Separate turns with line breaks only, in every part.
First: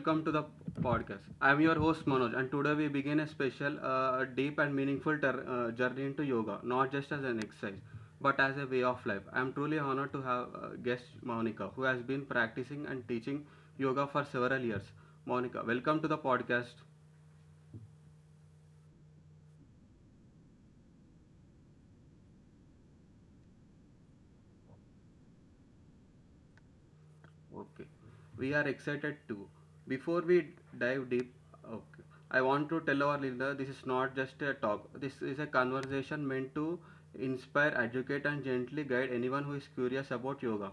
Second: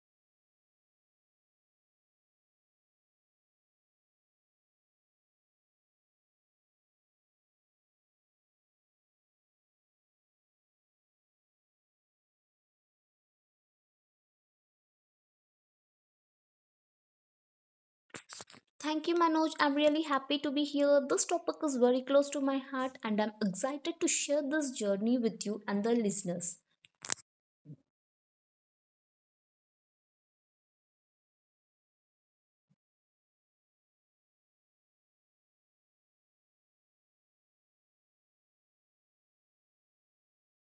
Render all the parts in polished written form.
Welcome to the podcast. I am your host Manoj, and today we begin a special, deep and meaningful journey into yoga, not just as an exercise, but as a way of life. I am truly honored to have guest Monica, who has been practicing and teaching yoga for several years. Monica, welcome to the podcast.
Thank you, Manoj. I'm really happy to be here. This topic is very close to my heart, and I'm excited to share this journey with you and the listeners.
Okay, we are excited too. Before we dive deep, okay, I want to tell our leader this is not just a talk. This is a conversation meant to inspire, educate, and gently guide anyone who is curious about yoga.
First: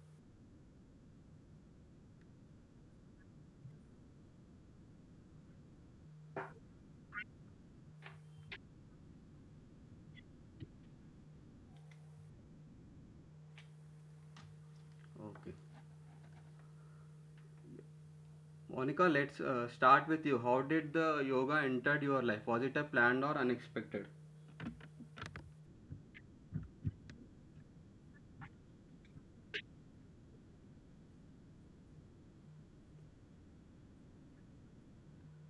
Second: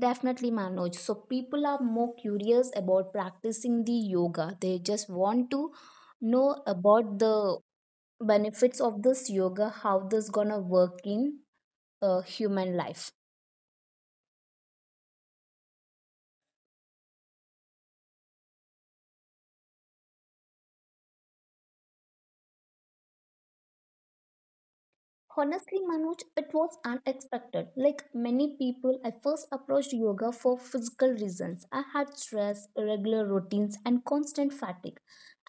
Definitely, Manoj. So, people are more curious about practicing the yoga. They just want to know about the benefits of this yoga, how this gonna work in human life.
Okay, Monica, let's start with you. How did the yoga entered your life? Was it a planned or unexpected?
Honestly, Manoj, it was unexpected. Like many people, I first approached yoga for physical reasons. I had stress, irregular routines, and constant fatigue.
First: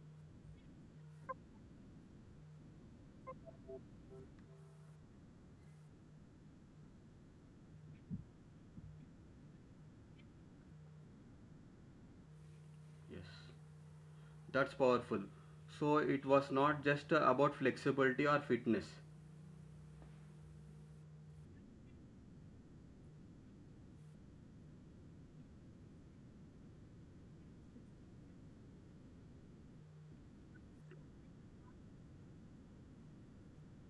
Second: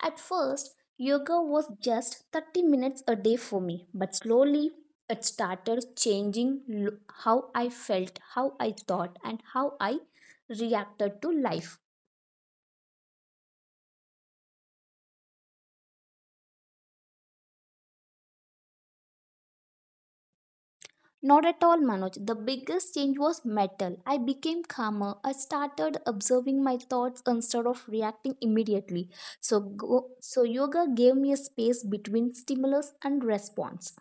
At first, yoga was just 30 minutes a day for me, but slowly it started changing how I felt, how I thought, and how I reacted to life.
Yes, that's powerful. So it was not just about flexibility or fitness.
Not at all, Manoj. The biggest change was mental. I became calmer. I started observing my thoughts instead of reacting immediately. So yoga gave me a space between stimulus and response.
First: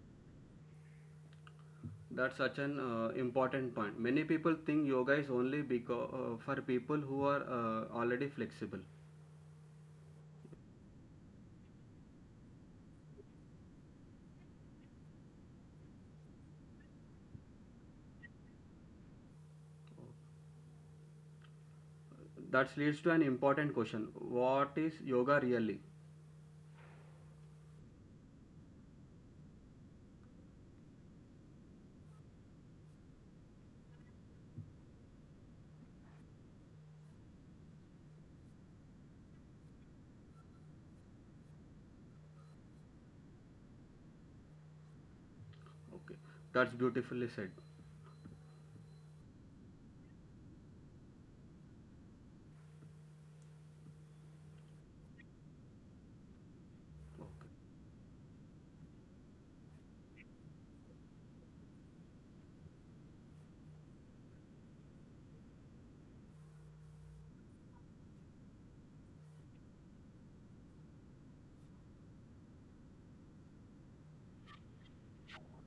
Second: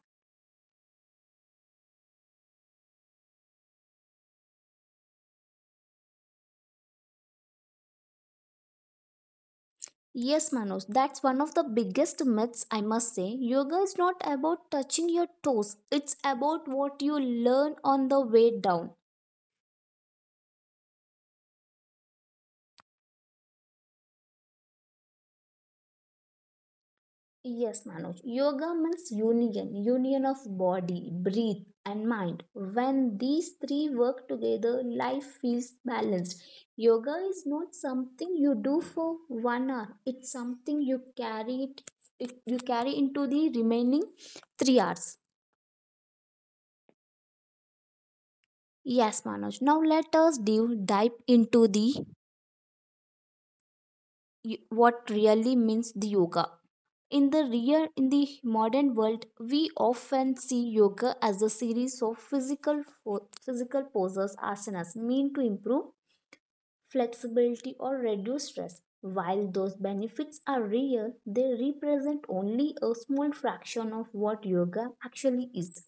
That's such an important point. Many people think yoga is only because for people who are already flexible.
Yes, Manoj, that's one of the biggest myths, I must say. Yoga is not about touching your toes, it's about what you learn on the way down.
That leads to an important question: what is yoga really?
Yes, Manoj. Yoga means union, union of body, breath, and mind. When these three work together, life feels balanced. Yoga is not something you do for 1 hour. It's something you carry into the remaining 3 hours.
Okay, that's beautifully said.
Yes, Manoj. Now let us dive into the what really means the yoga. In the
Okay.
real in the modern world, we often see yoga as a series of physical poses asanas meant to improve flexibility or reduce stress. While those benefits are real, they represent only a small fraction of what yoga actually is.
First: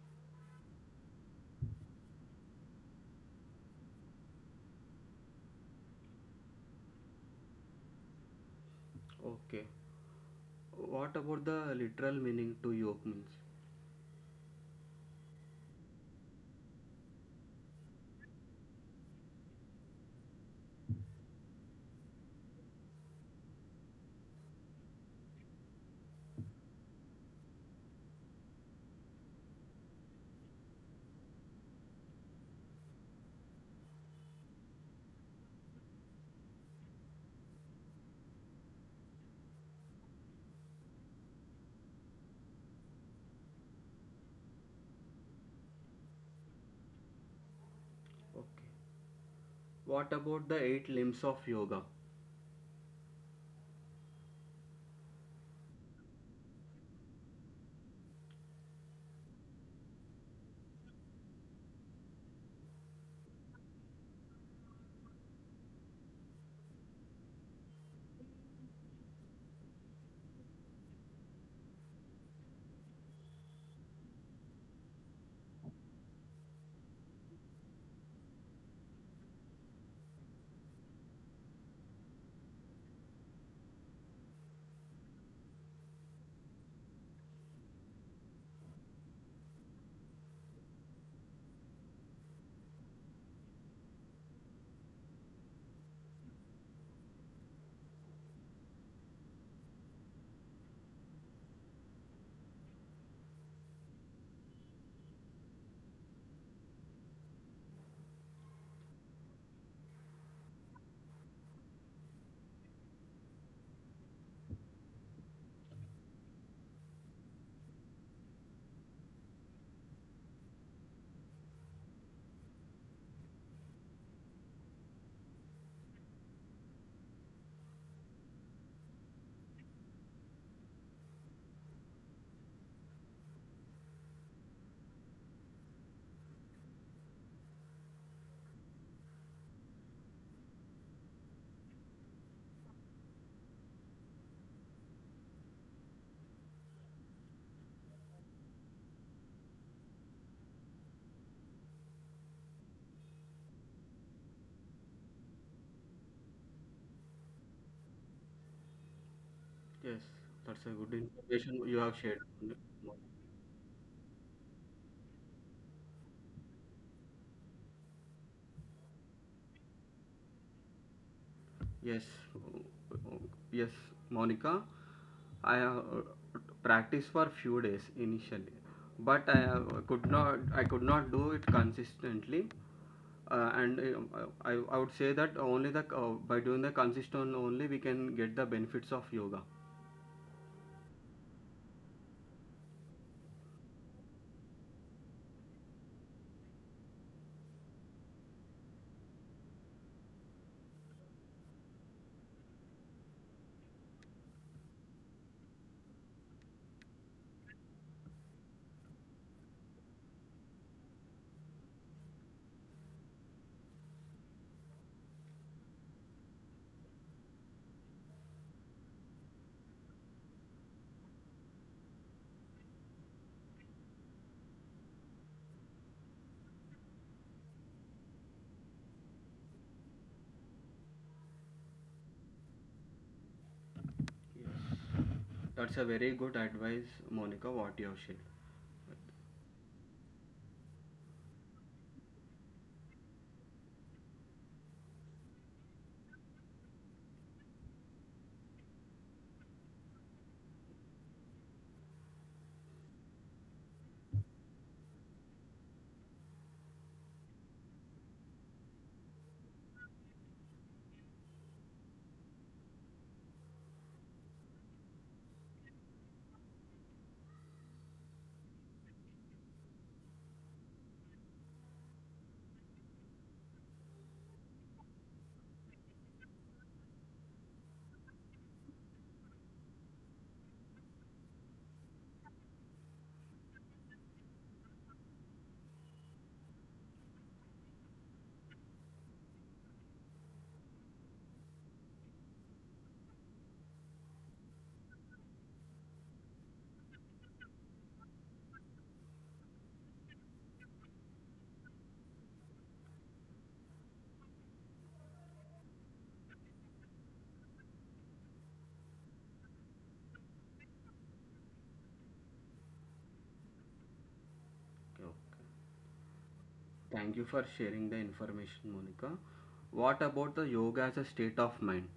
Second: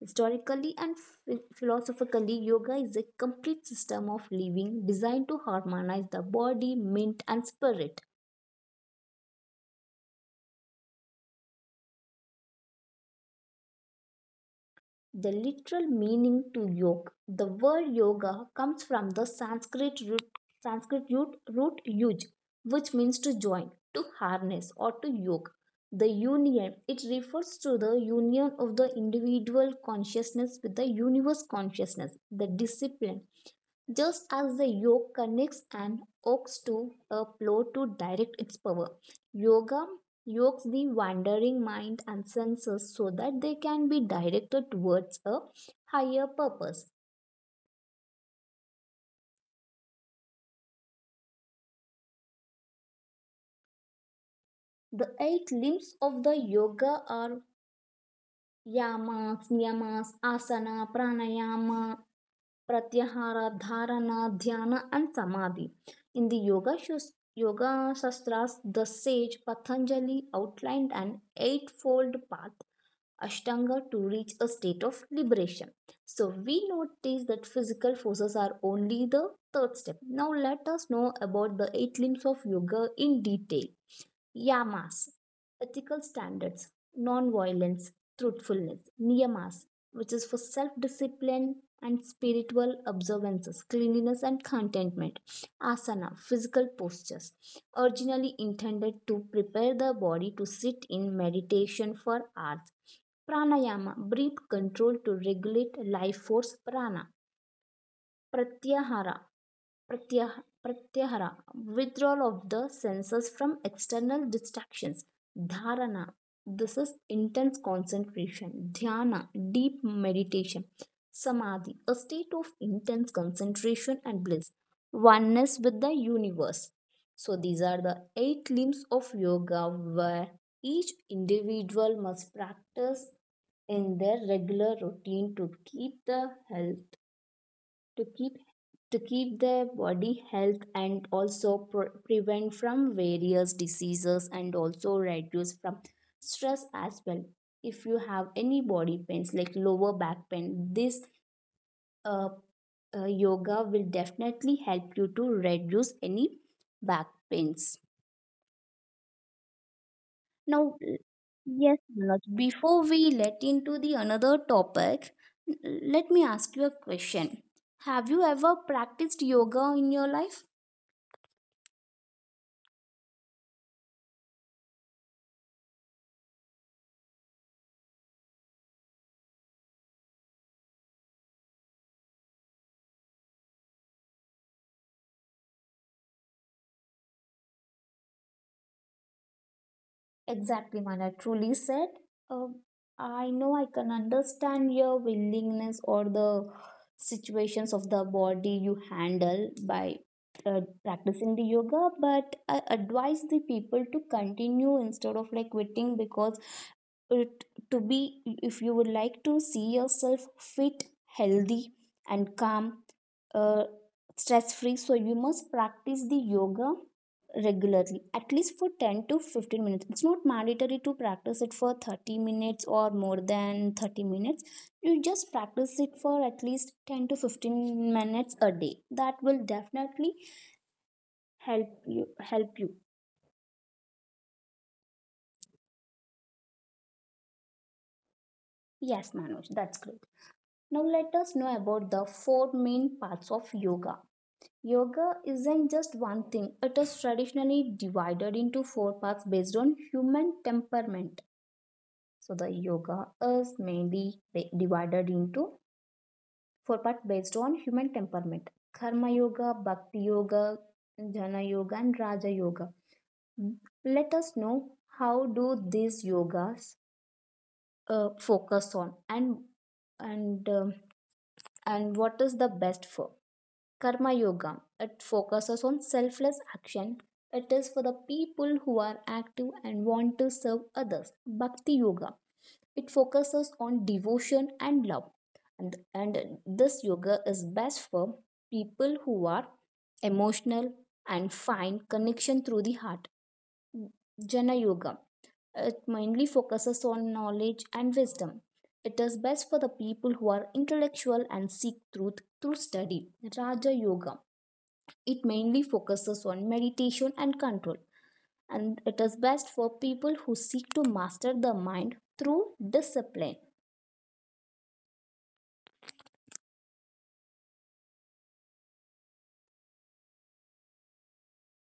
Historically and philosophically, yoga is a complete system of living designed to harmonize the body, mind, and spirit.
Okay. What about the literal meaning to yoga means?
The literal meaning to yoga, the word yoga comes from the Sanskrit root, root yuj, which means to join, to harness, or to yoke. The union, it refers to the union of the individual consciousness with the universe consciousness, the discipline just as the yoke connects an ox to a plow to direct its power, yoga yokes the wandering mind and senses so that they can be directed towards a higher purpose.
Okay. What about the eight limbs of yoga?
The eight limbs of the yoga are yamas, niyamas, asana, pranayama, pratyahara, dharana, dhyana, and samadhi. In the Yoga Shastras, the sage Patanjali outlined an eightfold path Ashtanga to reach a state of liberation. So we notice that physical forces are only the third step. Now let us know about the eight limbs of yoga in detail. Yamas, ethical standards, non-violence, truthfulness, niyamas, which is for self-discipline and spiritual observances, cleanliness and contentment. Asana, physical postures, originally intended to prepare the body to sit in meditation for hours. Pranayama, breath control to regulate life force prana. Pratyahara pratyahara withdrawal of the senses from external distractions. Dharana, this is intense concentration. Dhyana, deep meditation. Samadhi, a state of intense concentration and bliss, oneness with the universe. So these are the eight limbs of yoga where each individual must practice in their regular routine to keep the health, to keep to keep their body health and also prevent from various diseases and also reduce from stress as well. If you have any body pains like lower back pain, this uh, yoga will definitely help you to reduce any back pains.
Yes, that's
Now,
a good information
yes,
you have
Manoj,
shared.
before we let into the another topic, let me ask you a question. Have you ever practiced yoga in your life?
Yes, yes, Monica. I have practiced for few days initially, but I have, could not. I could not do it consistently, and I would say that only the by doing the consistent only we can get the benefits of yoga.
Exactly, Mana truly said. Um, I know I can understand your willingness or the situations of the body you handle by practicing the yoga, but I advise the people to continue instead of like quitting because it to be if you would like to see yourself fit, healthy, and calm, uh, stress free, so you must practice the yoga regularly, at least for 10 to 15 minutes. It's not mandatory to practice it for 30 minutes or more than 30 minutes. You just practice it for at least 10 to 15 minutes a day. That will definitely help you.
Yes, that's a very good advice, Monica. What you have shared.
Yes, Manoj, that's great. Now let us know about the four main parts of yoga. Yoga isn't just one thing. It is traditionally divided into four parts based on human temperament. So the yoga is mainly divided into for part based on human temperament. Karma Yoga, Bhakti Yoga, Jnana Yoga, and Raja Yoga. Hmm. Let us know how do these yogas focus on and um, and what is the best for. Karma Yoga, it focuses on selfless action. It is for the people who are active and want to serve others. Bhakti Yoga, it focuses on devotion and love. And this yoga is best for people who are emotional and find connection through the heart. Jnana Yoga. It mainly focuses on knowledge and wisdom. It is best for the people who are intellectual and seek truth through study. Raja Yoga. It mainly focuses on meditation and control. And it is best for people who seek to master the mind through discipline.
Okay. Thank you for sharing the information, Monica. What about the yoga as a state of mind?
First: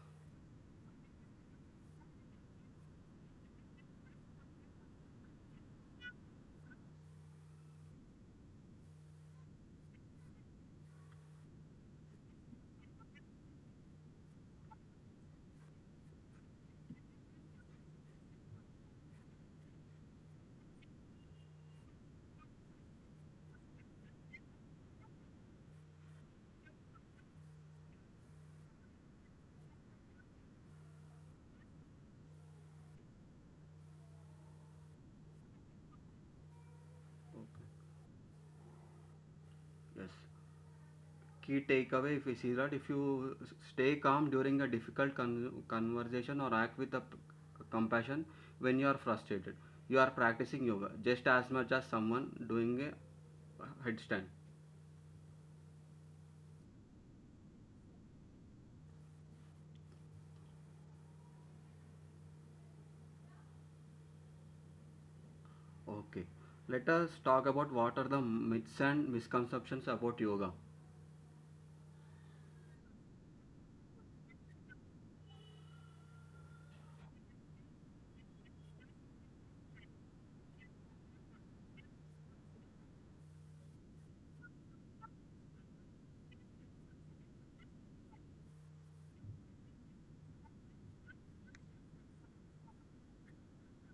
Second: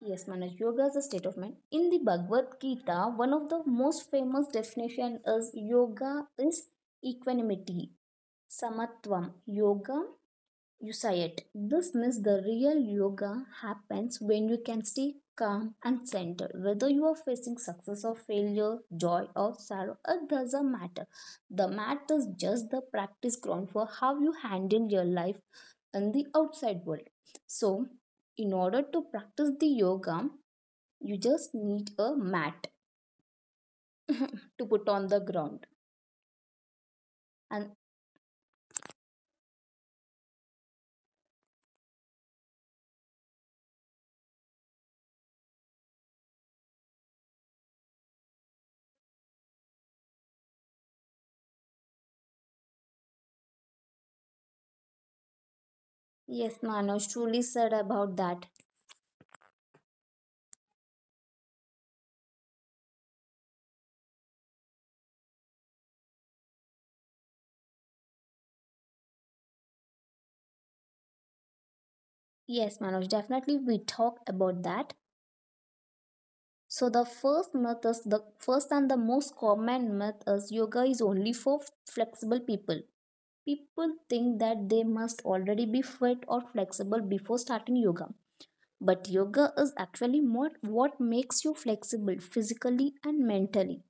Yes, Manoj, yoga is a state of mind. In the Bhagavad Gita, one of the most famous definition is yoga is equanimity, samatvam, yoga usayat. This means the real yoga happens when you can stay calm and centered. Whether you are facing success or failure, joy or sorrow, it doesn't matter. The matter is just the practice ground for how you handle your life in the outside world. So, in order to practice the yoga, you just need a mat to put on the ground. And
Okay. Yes. Key takeaway, if you see that if you stay calm during a difficult conversation or act with a compassion when you are frustrated, you are practicing yoga just as much as someone doing a headstand.
yes, Manoj truly said about that.
Okay, let us talk about what are the myths and misconceptions about yoga.
Yes, Manoj, definitely we talked about that. So the first myth is the first and the most common myth is yoga is only for flexible people. People think that they must already be fit or flexible before starting yoga. But yoga is actually more what makes you flexible physically and mentally.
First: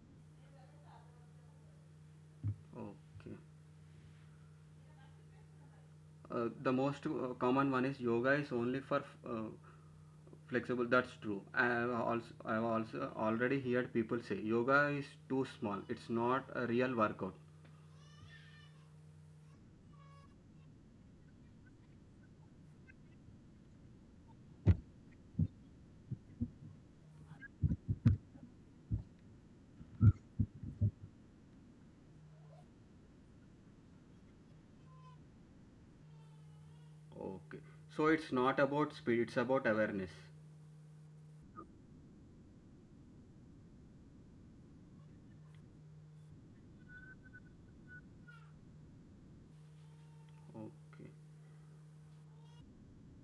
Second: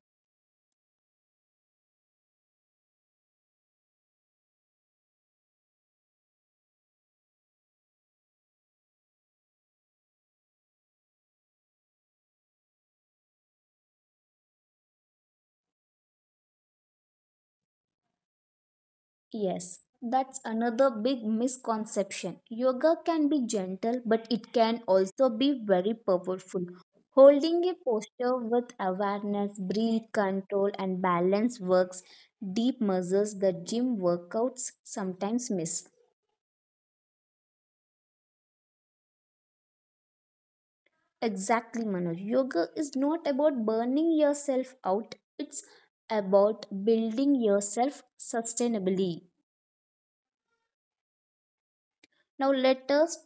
Okay. The most common one is yoga is only for uh, flexible. That's true. I have also already heard people say yoga is too small. It's not a real workout.
Yes, that's another big misconception. Yoga can be gentle, but it can also be very powerful. Holding a posture with awareness, breath control, and balance works deep muscles that gym workouts sometimes miss.
Okay. So it's not about speed. It's about awareness.
Exactly, Manoj. Yoga is not about burning yourself out, it's about building yourself sustainably.
Okay.
Now, let us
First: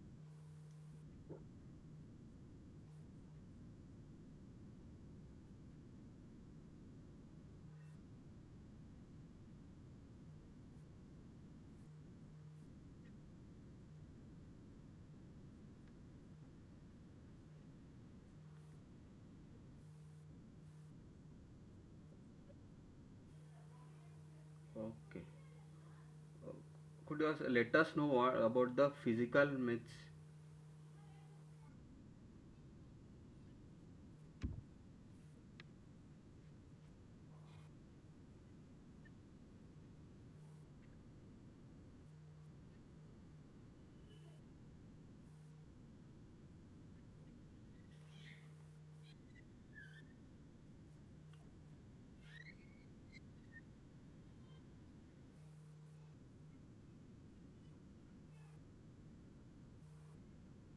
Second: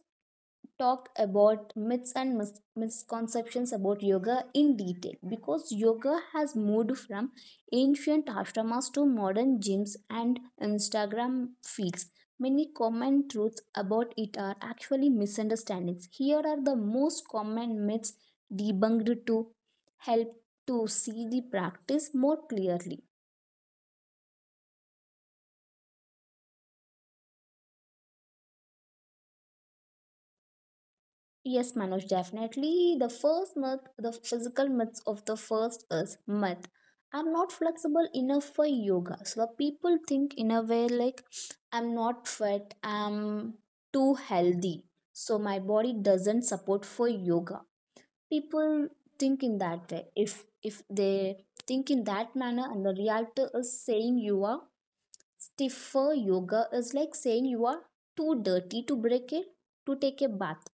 talk about myths and misconceptions about yoga in detail because yoga has moved from ancient ashramas to modern gyms and Instagram feeds. Many common truths about it are actually misunderstandings. Here are the most common myths debunked to help to see the practice more clearly.
Okay. Uh, could you also let us know what about the physical myths?
Yes, Manoj, definitely. The first myth, the physical myths of the first is myth. I'm not flexible enough for yoga. So the people think in a way like I'm not fit, I'm too healthy. So my body doesn't support for yoga. People think in that way. If they think in that manner and the reality is saying you are stiffer yoga is like saying you are too dirty to break it to take a bath.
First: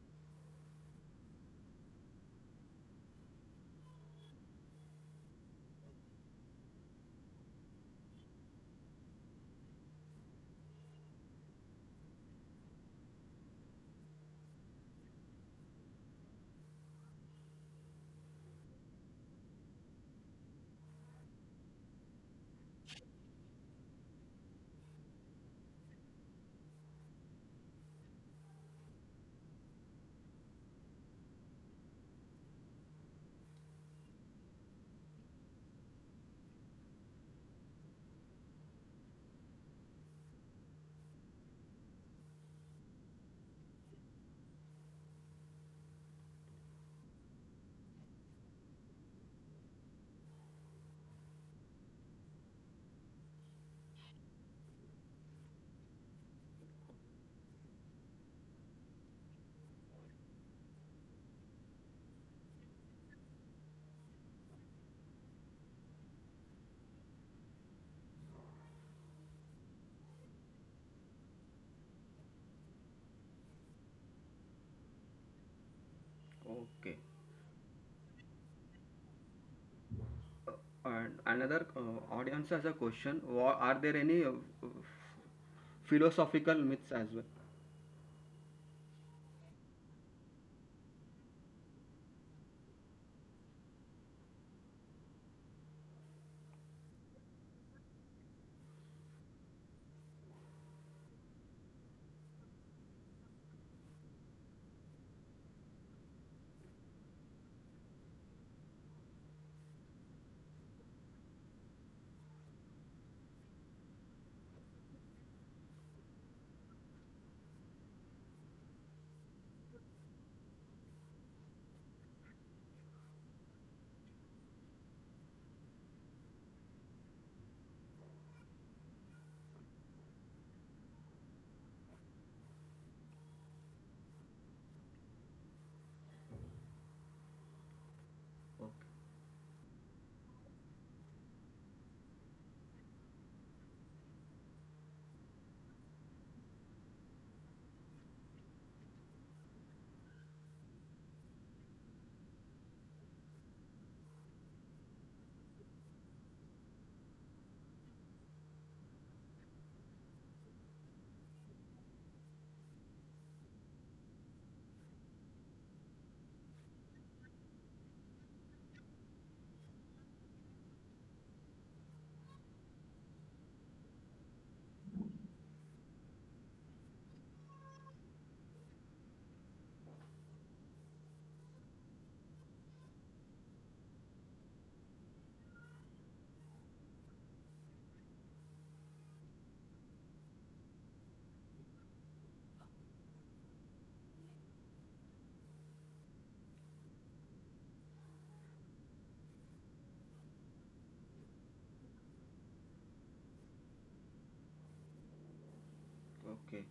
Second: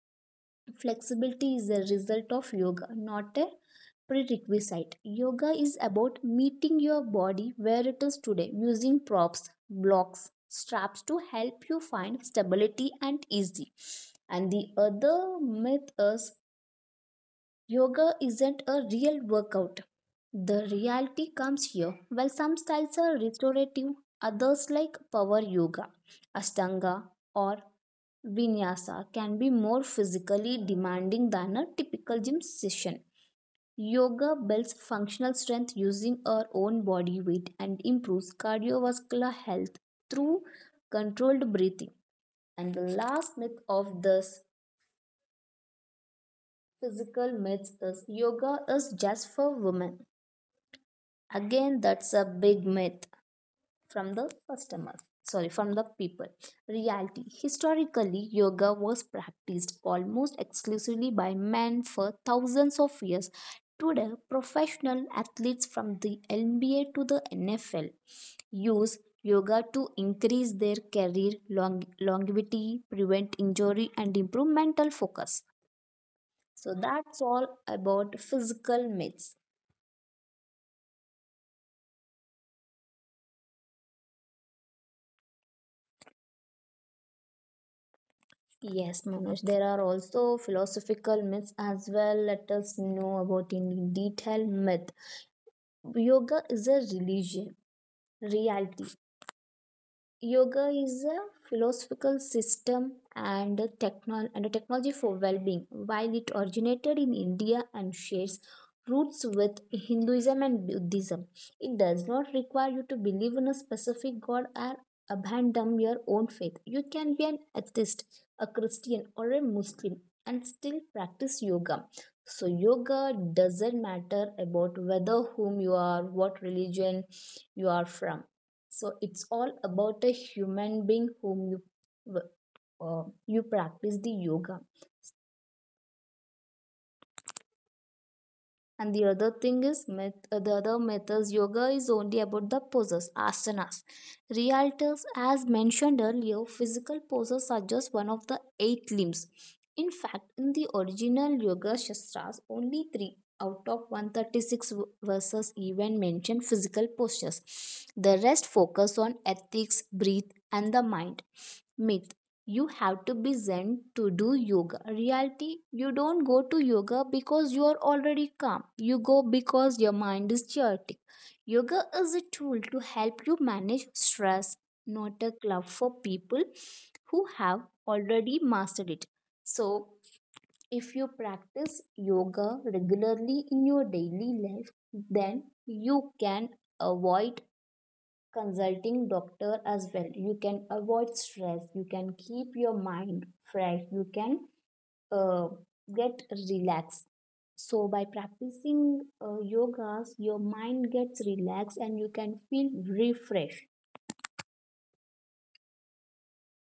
Flexibility is a result of yoga, not a prerequisite. Yoga is about meeting your body where it is today using props, blocks, straps to help you find stability and easy. And the other myth is yoga isn't a real workout. The reality comes here. While some styles are restorative, others like power yoga, ashtanga, or vinyasa can be more physically demanding than a typical gym session. Yoga builds functional strength using our own body weight and improves cardiovascular health through controlled breathing. And the last myth of this physical myths is yoga is just for women. Again, that's a big myth. from the customer from the people reality historically yoga was practiced almost exclusively by men for thousands of years. Today, professional athletes from the NBA to the NFL use yoga to increase their career long- longevity, prevent injury and improve mental focus. So
Okay.
that's all about physical myths.
Uh, and another audience has a question. Are there any philosophical myths as well?
Yes, Manoj, there are also philosophical myths as well. Let us know about in detail myth. Yoga is a religion, reality, yoga is a philosophical system and a, and a technology for well being. While it originated in India and shares roots with Hinduism and Buddhism, it does not require you to believe in a specific god or abandon your own faith. You can be an atheist, a Christian, or a Muslim and still practice yoga. So, yoga doesn't matter about whether whom you are, what religion you are from, so it's all about a human being whom you w- you practice the yoga. And the other thing is, the other methods yoga is only about the poses, asanas. Realtors, as mentioned earlier, physical poses are just one of the eight limbs. In fact, in the original yoga shastras, only three out of 136 verses even mention physical postures. The rest focus on ethics, breath, and the mind. Myth, you have to be zen to do yoga. Reality, you don't go to yoga because you are already calm. You go because your mind is chaotic. Yoga is a tool to help you manage stress, not a club for people who have already mastered it. So, if you practice yoga regularly in your daily life, then you can avoid consulting doctor, as well you can avoid stress, you can keep your mind fresh, you can uh, get relaxed. So by practicing yogas your mind gets relaxed and you can feel refreshed.
Okay.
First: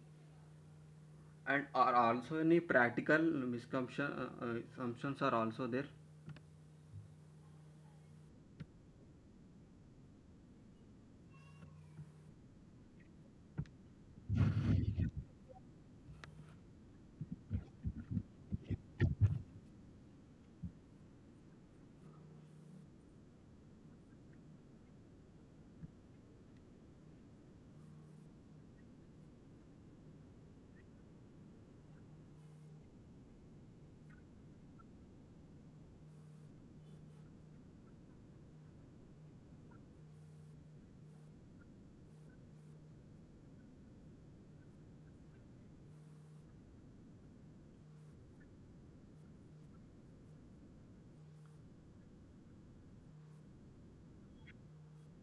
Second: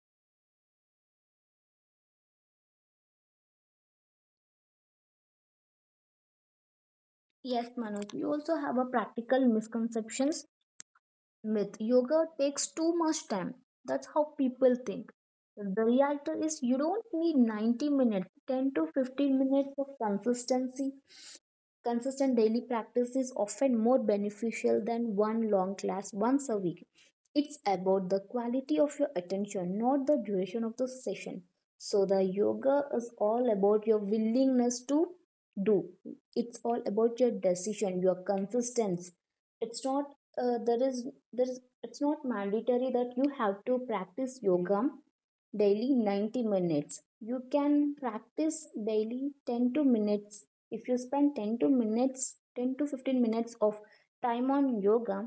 And are also any practical misconception assumptions are also there?
Yes, Manoj, we also have a practical misconceptions. Myth: yoga takes too much time. That's how people think. The reality is you don't need 90 minutes, 10 to 15 minutes of consistency. Consistent daily practice is often more beneficial than one long class once a week. It's about the quality of your attention, not the duration of the session. So, the yoga is all about your willingness to do, it's all about your decision, your consistency. It's not there is there is It's not mandatory that you have to practice yoga daily 90 minutes, you can practice daily 10 to minutes. If you spend 10 to minutes, 10 to 15 minutes of time on yoga,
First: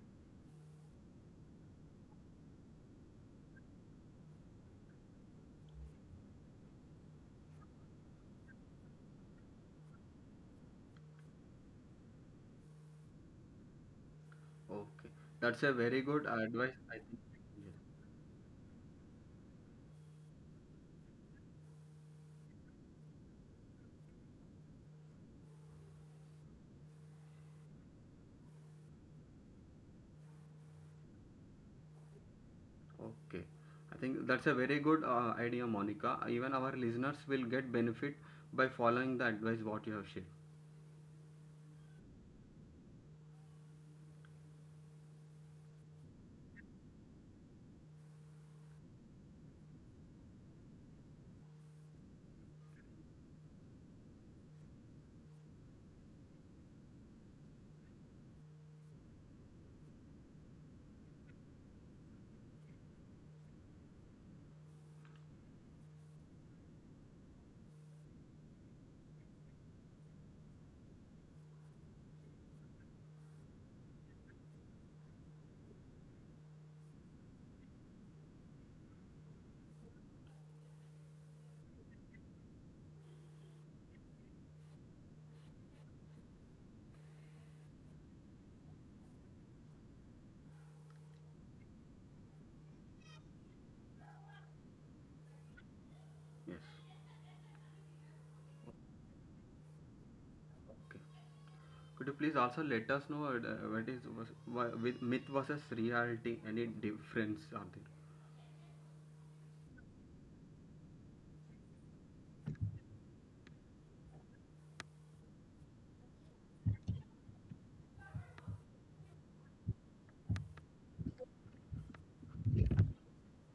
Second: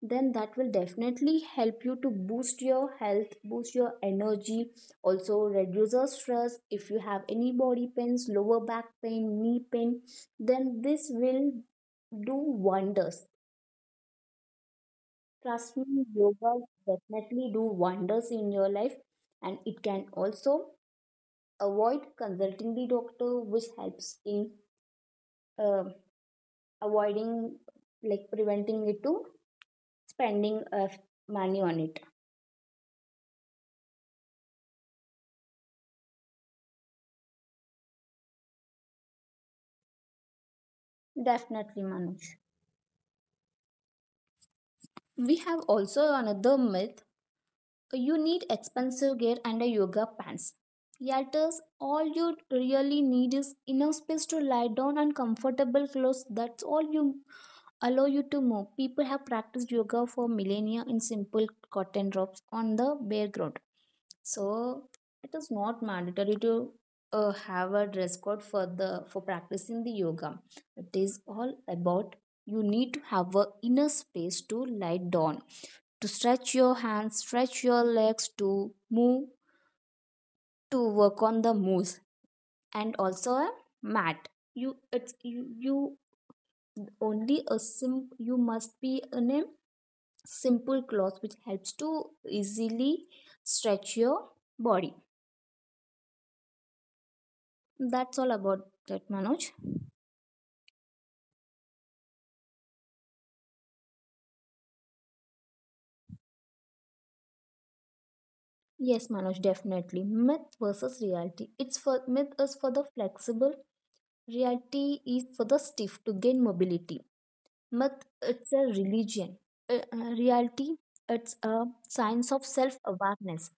then that will definitely help you to boost your health, boost your energy, also reduce your stress. If you have any body pains, lower back pain, knee pain, then this will do wonders.
Okay, that's a
Trust
very
me,
good
yoga
advice, I think.
definitely do
Yes.
wonders in your life, and it can also avoid consulting the doctor, which helps in uh, avoiding, like preventing it to spending money on it.
Okay, I think that's a very good idea, Monica. Even our listeners will get benefit by following the advice what you have shared.
Definitely, Manoj. We have also another myth: you need expensive gear and a yoga pants. Yet, is all you really need is enough space to lie down and comfortable clothes. That's all you allow you to move. People have practiced yoga for millennia in simple cotton robes on the bare ground. So it is not mandatory to have a dress code for the for practicing the yoga. It is all about you need to have a inner space to lie down, to stretch your hands, stretch your legs, to move, to work on the moves, and also a mat. You it's you, you only a sim You must be in a simple cloth which helps to easily stretch your body.
Yes.
That's all about that, Manoj.
Okay. Could you please also let us know what is was- wha- with myth versus reality? Any difference are there?
Yes, Manoj, definitely. Myth versus reality. It's for myth is for the flexible, reality is for the stiff to gain mobility. Myth: it's a religion. Reality: it's a science of self awareness.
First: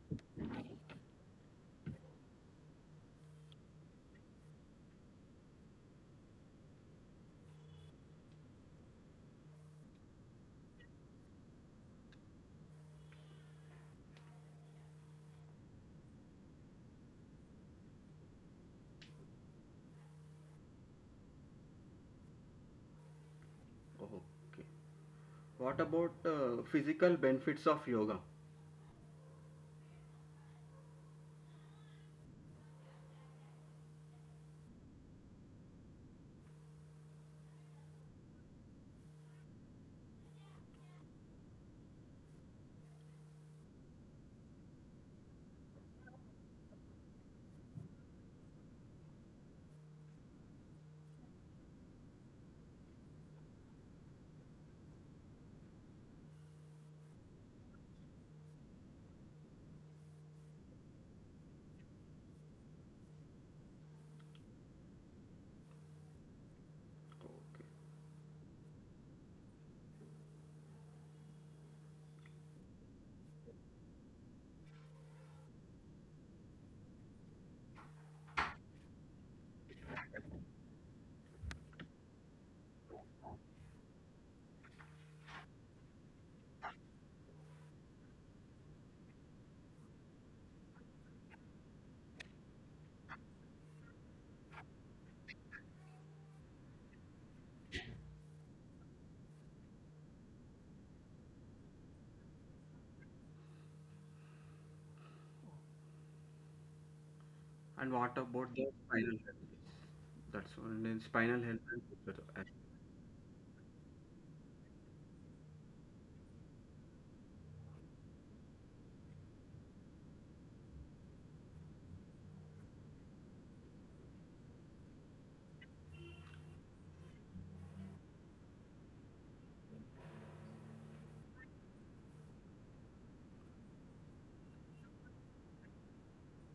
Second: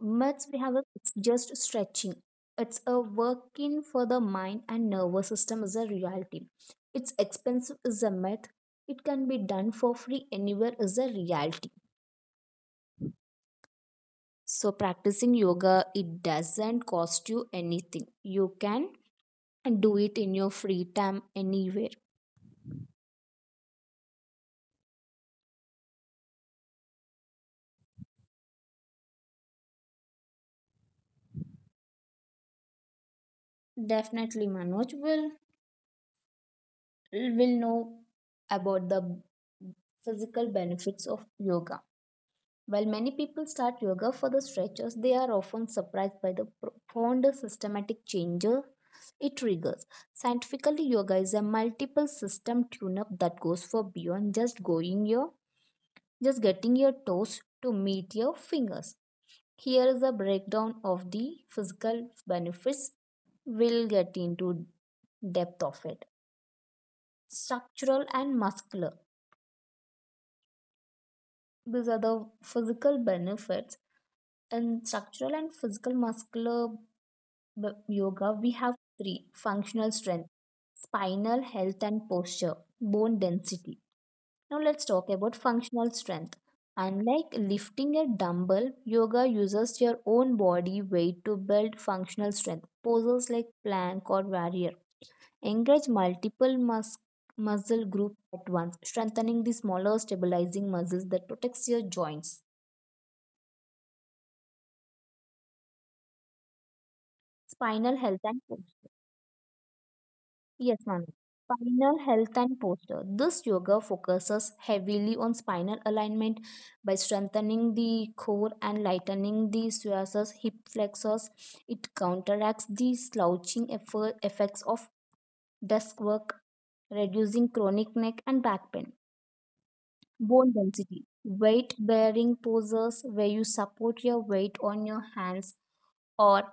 Myths, it's just stretching. It's a working for the mind and nervous system is a reality. It's expensive is a myth. It can be done for free anywhere is a reality. So, practicing yoga, it doesn't cost you anything. You can do it in your free time anywhere.
Okay. What about physical benefits of yoga?
Definitely, Manoj, will know about the physical benefits of yoga. While many people start yoga for the stretches, they are often surprised by the profound systematic changes it triggers. Scientifically, yoga is a multiple system tune-up that goes for beyond just getting your toes to meet your fingers. Here is a breakdown of the physical benefits. We'll get into depth of it. Structural and muscular. These are the physical benefits. In structural and physical muscular yoga, we have three: functional strength, spinal health and posture, bone density. Now let's talk about functional strength. Unlike lifting a dumbbell, yoga uses your own body weight to build functional strength. Poses like plank or warrior engage multiple muscle groups at once, strengthening the smaller stabilizing muscles that protects your joints,
And
spinal
what
health and
about the
function.
spinal health? That's
Yes,
one in
ma'am.
spinal health and
Spinal
future
health
health.
and posture. This yoga focuses heavily on spinal alignment by strengthening the core and lightening the psoas, hip flexors. It counteracts the slouching effects of desk work, reducing chronic neck and back pain. Bone density. Weight bearing poses where you support your weight on your hands or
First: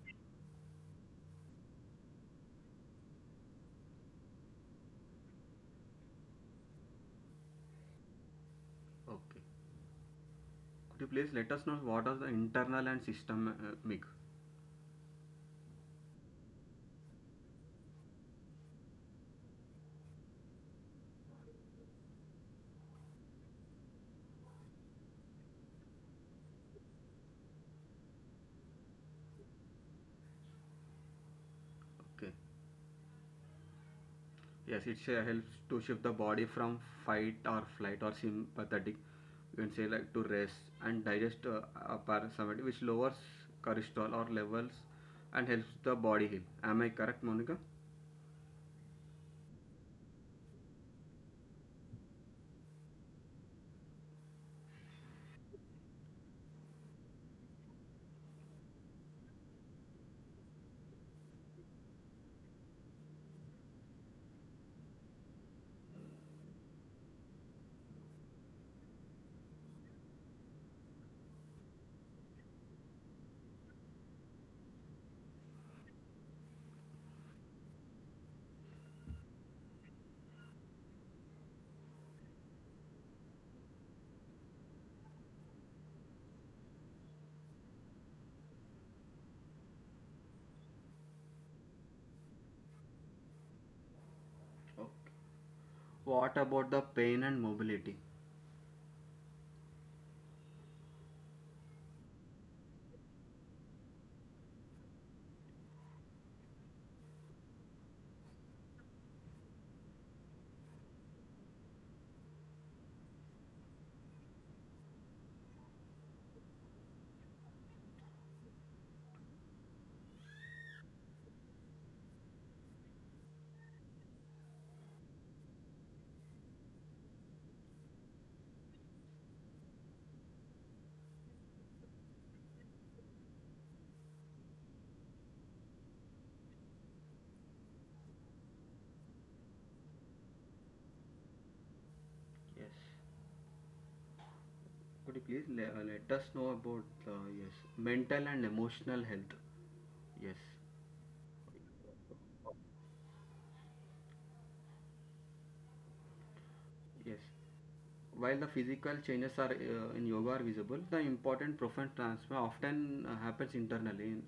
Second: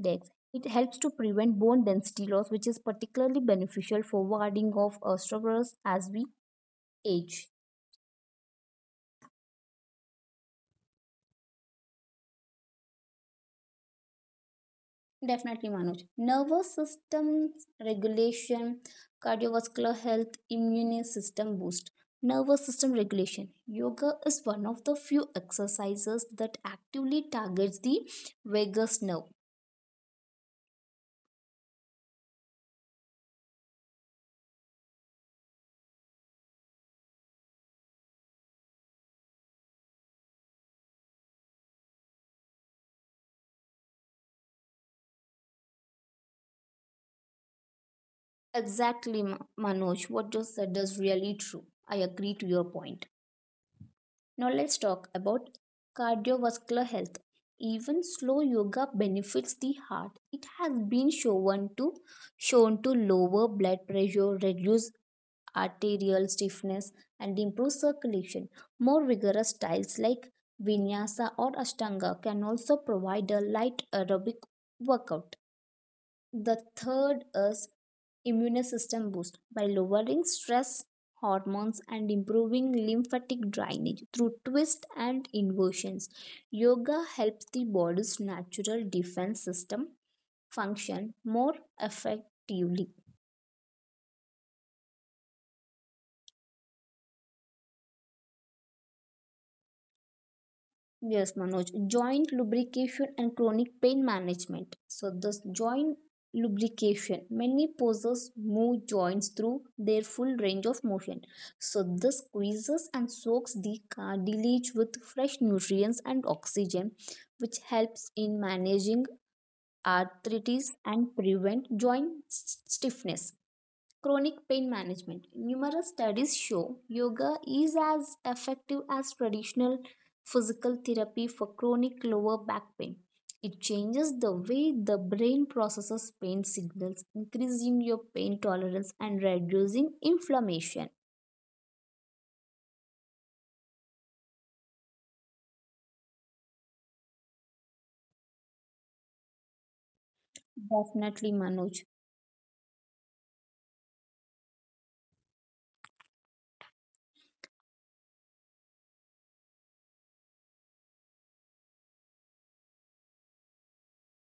Dex. It helps to prevent bone density loss, which is particularly beneficial for warding off osteoporosis as we age.
Okay. Could you please let us know what are the internal and systemic?
Definitely, Manoj. Nervous system regulation, cardiovascular health, immune system boost. Nervous system regulation. Yoga is one of the few exercises that actively targets the vagus nerve.
Okay. Yes, it helps to shift the body from fight or flight or sympathetic, you can say, like to rest and digest, parasympathetic, which lowers cholesterol or levels and helps the body heal. Am I correct, Monica?
Exactly, Manoj. What you said is really true. I agree to your point. Now let's talk about cardiovascular health. Even slow yoga benefits the heart. It has been shown to lower blood pressure, reduce arterial stiffness, and improve circulation. More rigorous styles like vinyasa or ashtanga can also provide a light aerobic workout. The third is immune system boost. By lowering stress hormones and improving lymphatic drainage through twists and inversions, yoga helps the body's natural defense system function more effectively.
Oh, what about the pain and mobility?
Yes, Manoj. Joint lubrication and chronic pain management. So, this joint lubrication, many poses move joints through their full range of motion. So, this squeezes and soaks the cartilage with fresh nutrients and oxygen, which helps in managing arthritis and prevent joint stiffness. Chronic pain management. Numerous studies show yoga is as effective as traditional physical therapy for chronic lower back pain. It changes the way the brain processes pain signals, increasing your pain tolerance and reducing inflammation.
Yes. Could you please let, let us know about yes, mental and emotional health? Yes,
Definitely, Manoj.
yes. While the physical changes are in yoga are visible, the important profound transfer often happens internally. In,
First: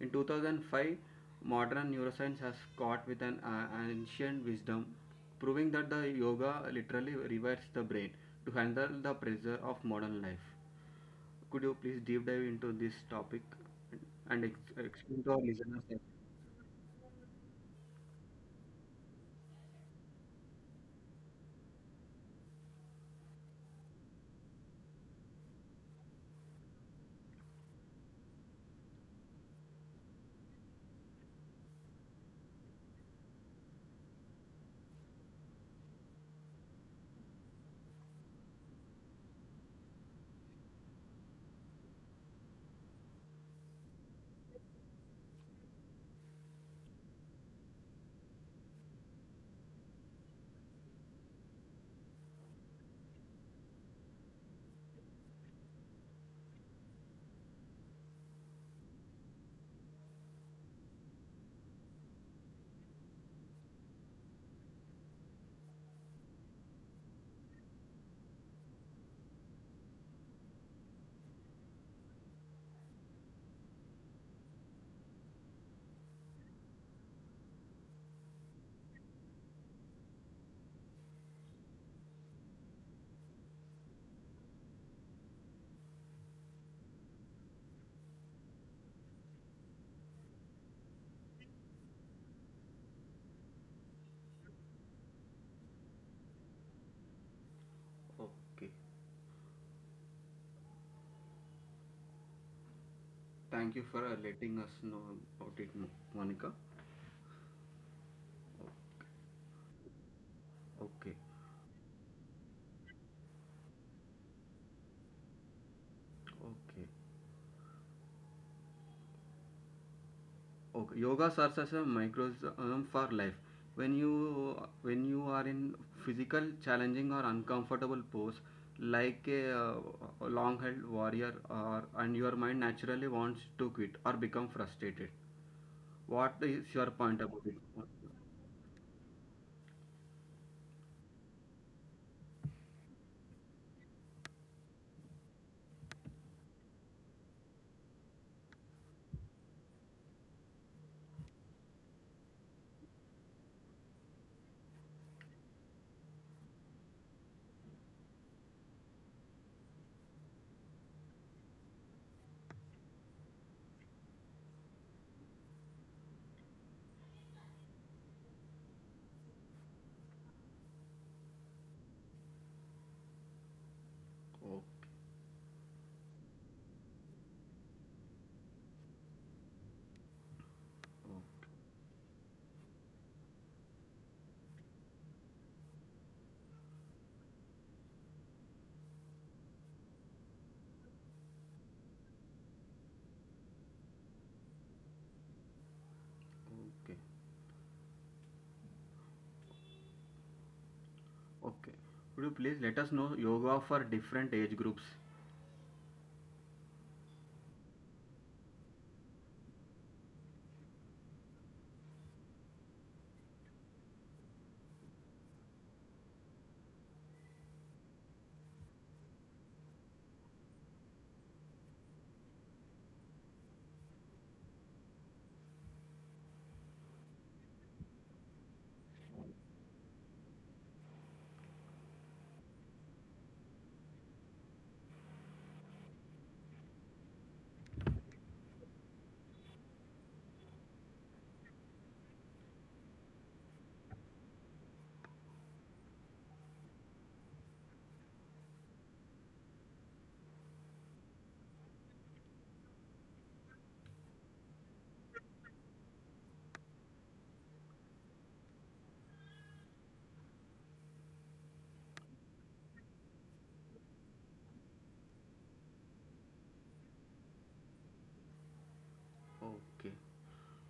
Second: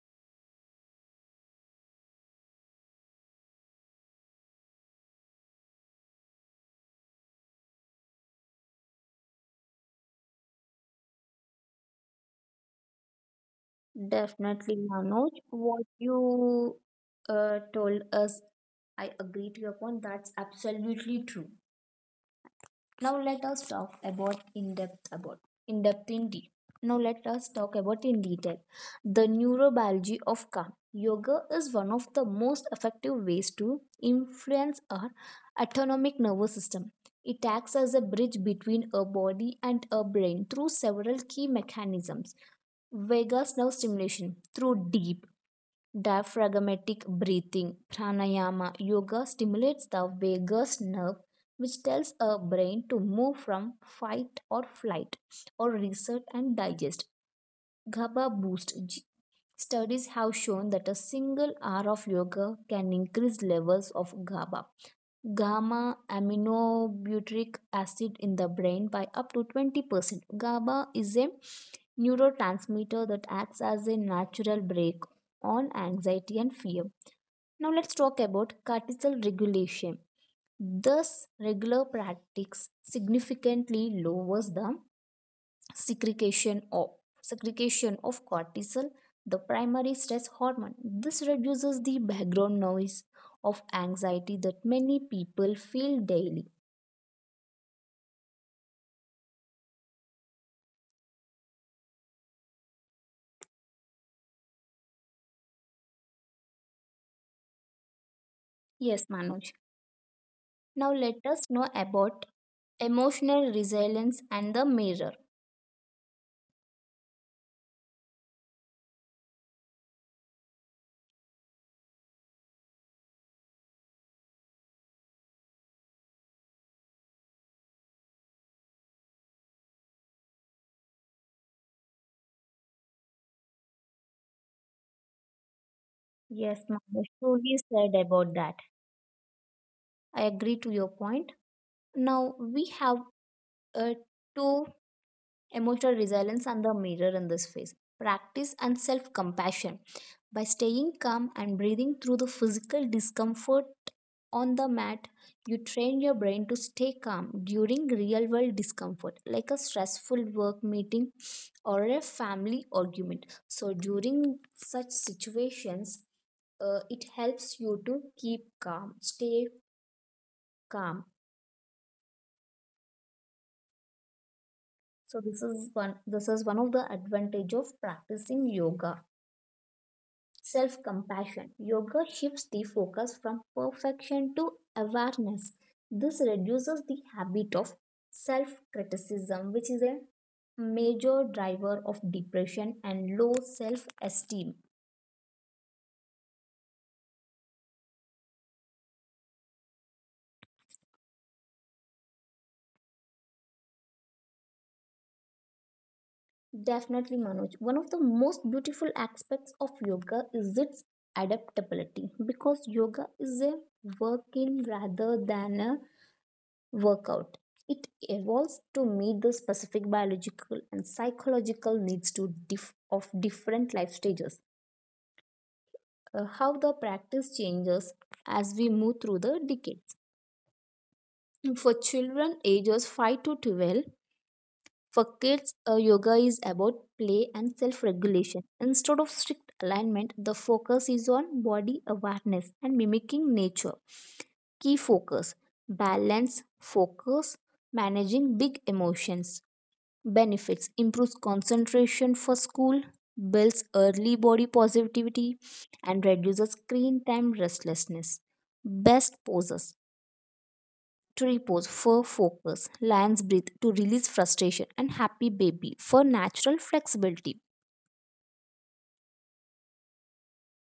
in 2005, modern neuroscience has caught with an ancient wisdom, proving that the yoga literally rewires the brain to handle the pressure of modern life. Could you please deep dive into this topic and
Definitely,
explain to
Manoj.
our listeners
What
that—
you told us, I agree to your point. That's absolutely true. Now let us talk about in depth, about in depth, in deep. Now let us talk about in detail the neurobiology of calm. Yoga is one of the most effective ways to influence our autonomic nervous system. It acts as a bridge between a body and a brain through several key mechanisms. Vagus nerve stimulation through deep diaphragmatic breathing pranayama. Yoga stimulates the vagus nerve, which tells our brain to move from fight or flight or reset and digest. GABA boost. Studies have shown that a single hour of yoga can increase levels of GABA, gamma aminobutyric acid, in the brain by up to 20%. GABA is a neurotransmitter that acts as a natural brake on anxiety and fear. Now let's talk about cortisol regulation. Thus, regular practice significantly lowers the secretion of secretion of cortisol, the primary stress hormone. This reduces the background noise of anxiety that many people feel daily.
Okay. Thank you for letting us know about it, Monica.
Yes, Manoj. Now
Okay,
let us know about emotional resilience and the mirror.
okay, okay. Yogas are such a microcosm for life. When you when you are in physical challenging or uncomfortable pose, like a, long-held warrior, or and your mind naturally wants to quit or become frustrated. What is
Yes,
your
Manoj.
point about it?
Truly said about that. I agree to your point. Now we have uh, to emotional resilience and the mirror in this phase. Practice and self compassion: by staying calm and breathing through the physical discomfort on the mat, you train your brain to stay calm during real world discomfort, like a stressful work meeting or a family argument. So, during such situations, it helps you to keep calm, stay calm.
Oh,
So, this is one. This is one of the advantage of practicing yoga. Self compassion. Yoga shifts the focus from perfection to awareness. This reduces the habit of self criticism, which is a major driver of depression and low self esteem.
okay, okay. Would you please let us know yoga for different age groups?
Definitely, Manoj. One of the most beautiful aspects of yoga is its adaptability because yoga is a working rather than a workout. It evolves to meet the specific biological and psychological needs to of different life stages. How the practice changes as we move through the decades. For children ages 5 to 12, for kids, yoga is about play and self regulation. Instead of strict alignment, the focus is on body awareness and mimicking nature. Key focus: balance, focus, managing big emotions. Benefits: improves concentration for school, builds early body positivity, and reduces screen time restlessness. Best poses: tree pose for focus, lion's breath to release frustration, and happy baby for natural flexibility.
Okay.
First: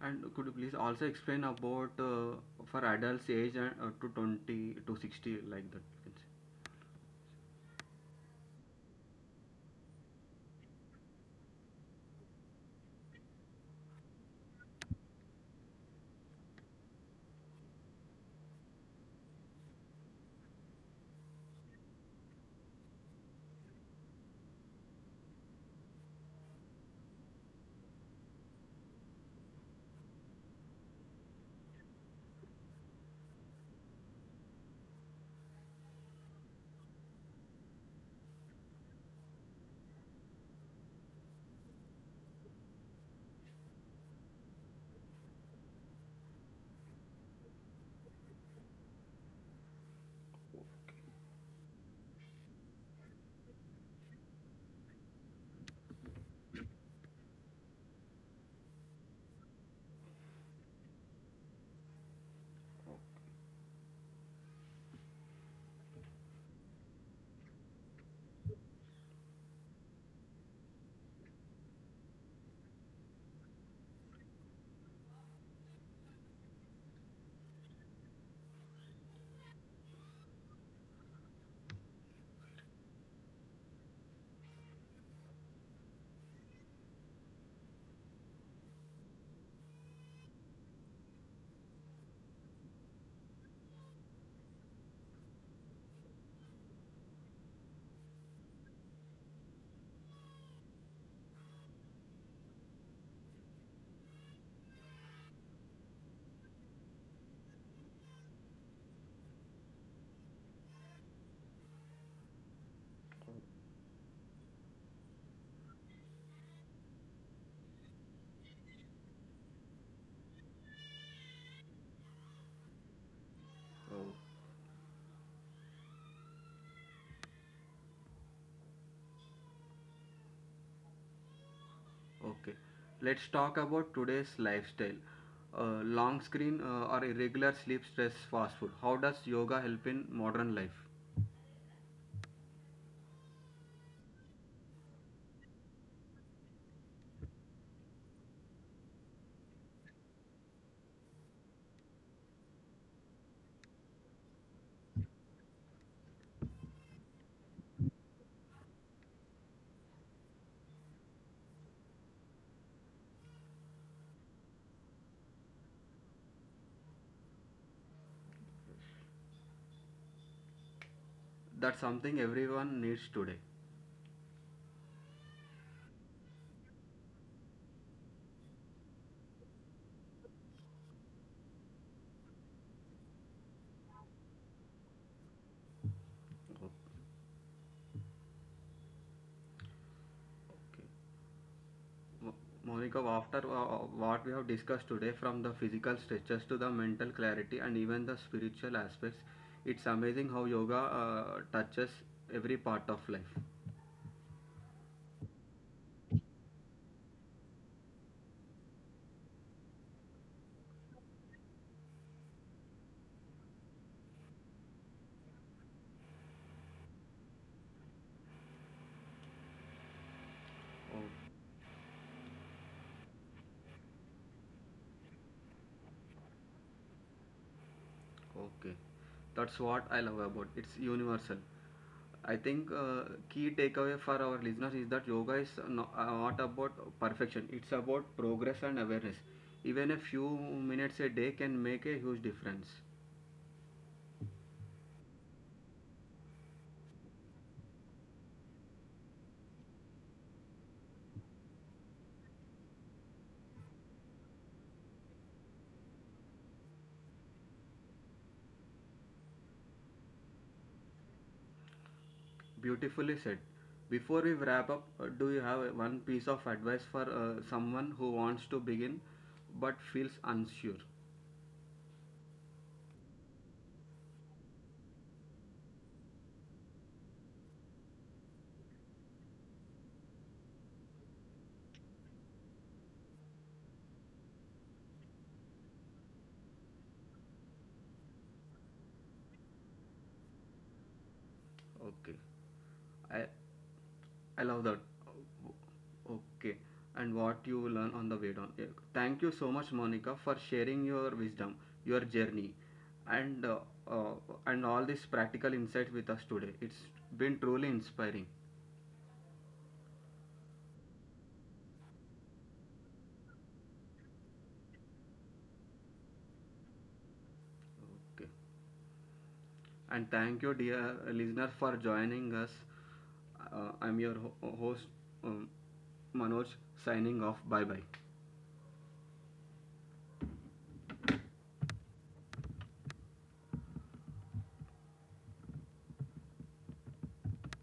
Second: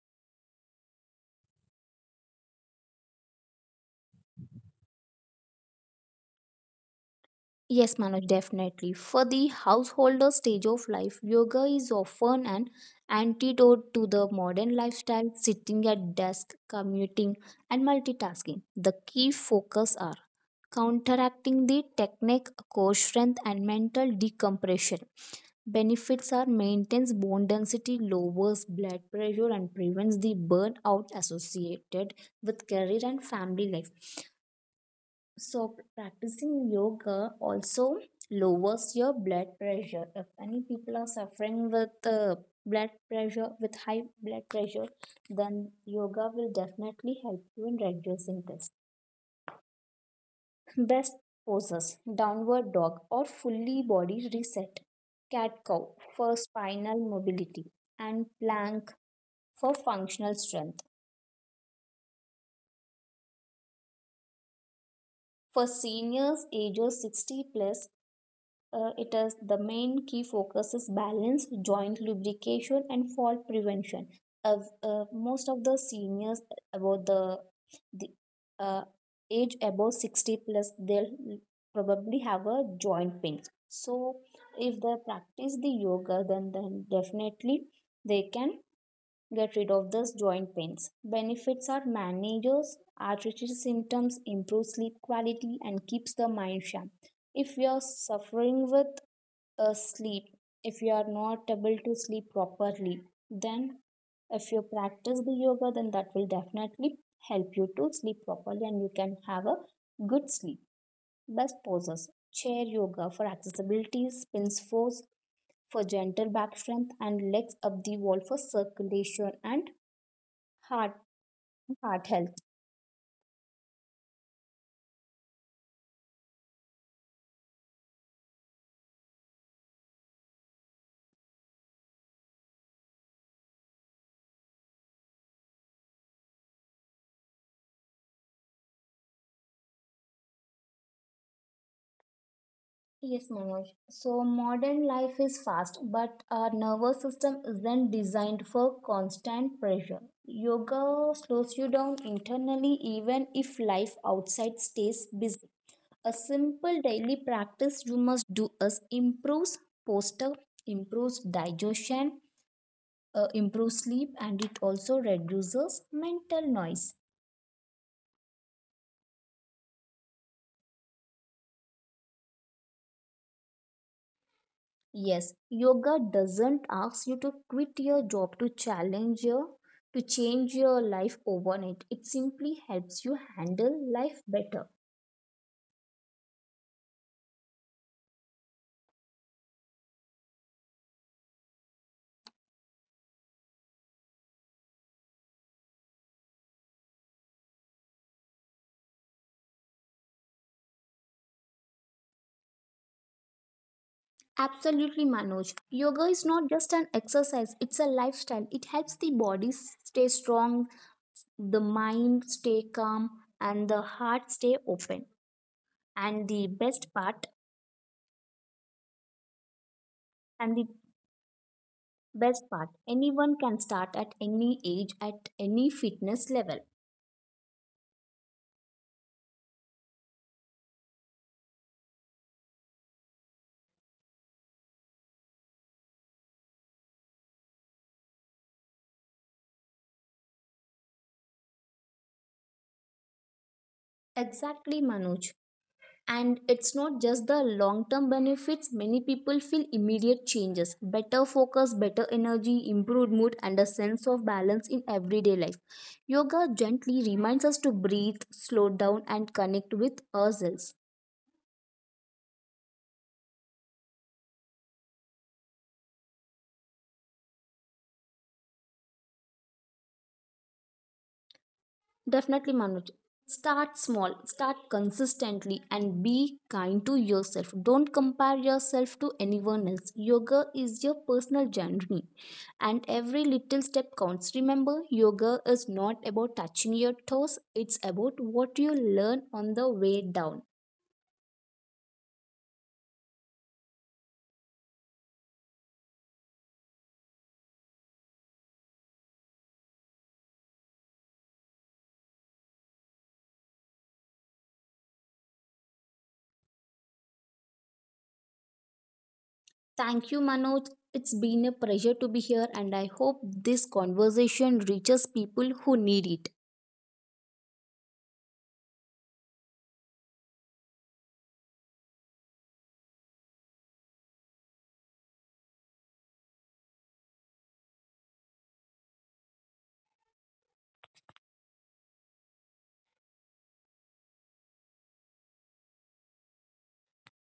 And could you please also explain about for adults age and, to 20 to 60, like that you can say.
Yes, Manoj. Definitely, for the householder stage of life, yoga is often an antidote to the modern lifestyle: sitting at desk, commuting, and multitasking. The key focus are counteracting the technique, core strength, and mental decompression. Benefits are: maintains bone density, lowers blood pressure, and prevents the burnout associated with career and family life. So practicing yoga also lowers your blood pressure. If any people are suffering with blood pressure with high blood pressure, then yoga will definitely help you in reducing this. Best poses: downward dog or fully body reset, cat cow for spinal mobility, and plank for functional strength. For seniors ages 60 plus, it is the main key focus is balance, joint lubrication, and fault prevention. Of most of the seniors, about the uh, age above 60 plus, they'll probably have a joint pain. So if they practice the yoga, then definitely they can get rid of those joint pains. Benefits are: manages arthritis symptoms, improves sleep quality, and keeps the mind sharp. If you are suffering with a sleep, if you are not able to sleep properly, then if you practice the yoga, then that will definitely help you to sleep properly and you can have a good sleep. Best poses: chair yoga for accessibility, spins force for gentle back strength, and legs up the wall for circulation and Heart, heart health.
Oh, okay, let's talk about today's lifestyle. Long screen or irregular sleep, stress, fast food. How does yoga help in modern life?
Yes, Manoj. So modern life is fast, but our nervous system isn't designed for constant pressure. Yoga slows you down internally even if life outside stays busy. A simple daily practice you must do is improves posture, improves digestion, improves sleep, and it also reduces mental noise.
That's something everyone needs today.
Yes, yoga doesn't ask you to quit your job, to challenge your to change your life overnight. It simply helps you handle life better.
Okay. Monica, after what we have discussed today, from the physical stretches to the mental clarity and even the spiritual aspects, it's amazing how yoga touches every part of life.
Absolutely, Manoj. Yoga is not just an exercise, it's a lifestyle. It helps the body stay strong, the mind stay calm, and the heart stay open. And the best part, and the
Oh,
best part, anyone can start at any age, at any fitness level.
okay. That's what I love about, it's universal. I think key takeaway for our listeners is that yoga is not about perfection. It's about progress and awareness. Even a few minutes a day can make a huge difference.
Exactly, Manoj. And it's not just the long term benefits, many people feel immediate changes: better focus, better energy, improved mood, and a sense of balance in everyday life. Yoga gently reminds us to breathe, slow down, and connect with ourselves.
Beautifully said. Before we wrap up, do you have one piece of advice for someone who wants to begin but feels unsure?
Definitely, Manoj. Start small, start consistently, and be kind to yourself. Don't compare yourself to anyone else. Yoga is your personal journey, and every little step counts. Remember, yoga is not about touching your toes, it's about what you learn on the way down.
Okay. I I love that. Okay, and what you learn on the way down. Yeah. Thank you so much, Monica, for sharing your wisdom, your journey, and uh, uh, and all this practical insight with us today. It's been truly inspiring.
Thank you, Manoj. It's been a pleasure to be here, and I hope this conversation reaches people who need it.
Okay, and thank you, dear listener, for joining us. I'm your host, um, Manoj, signing off. Bye bye.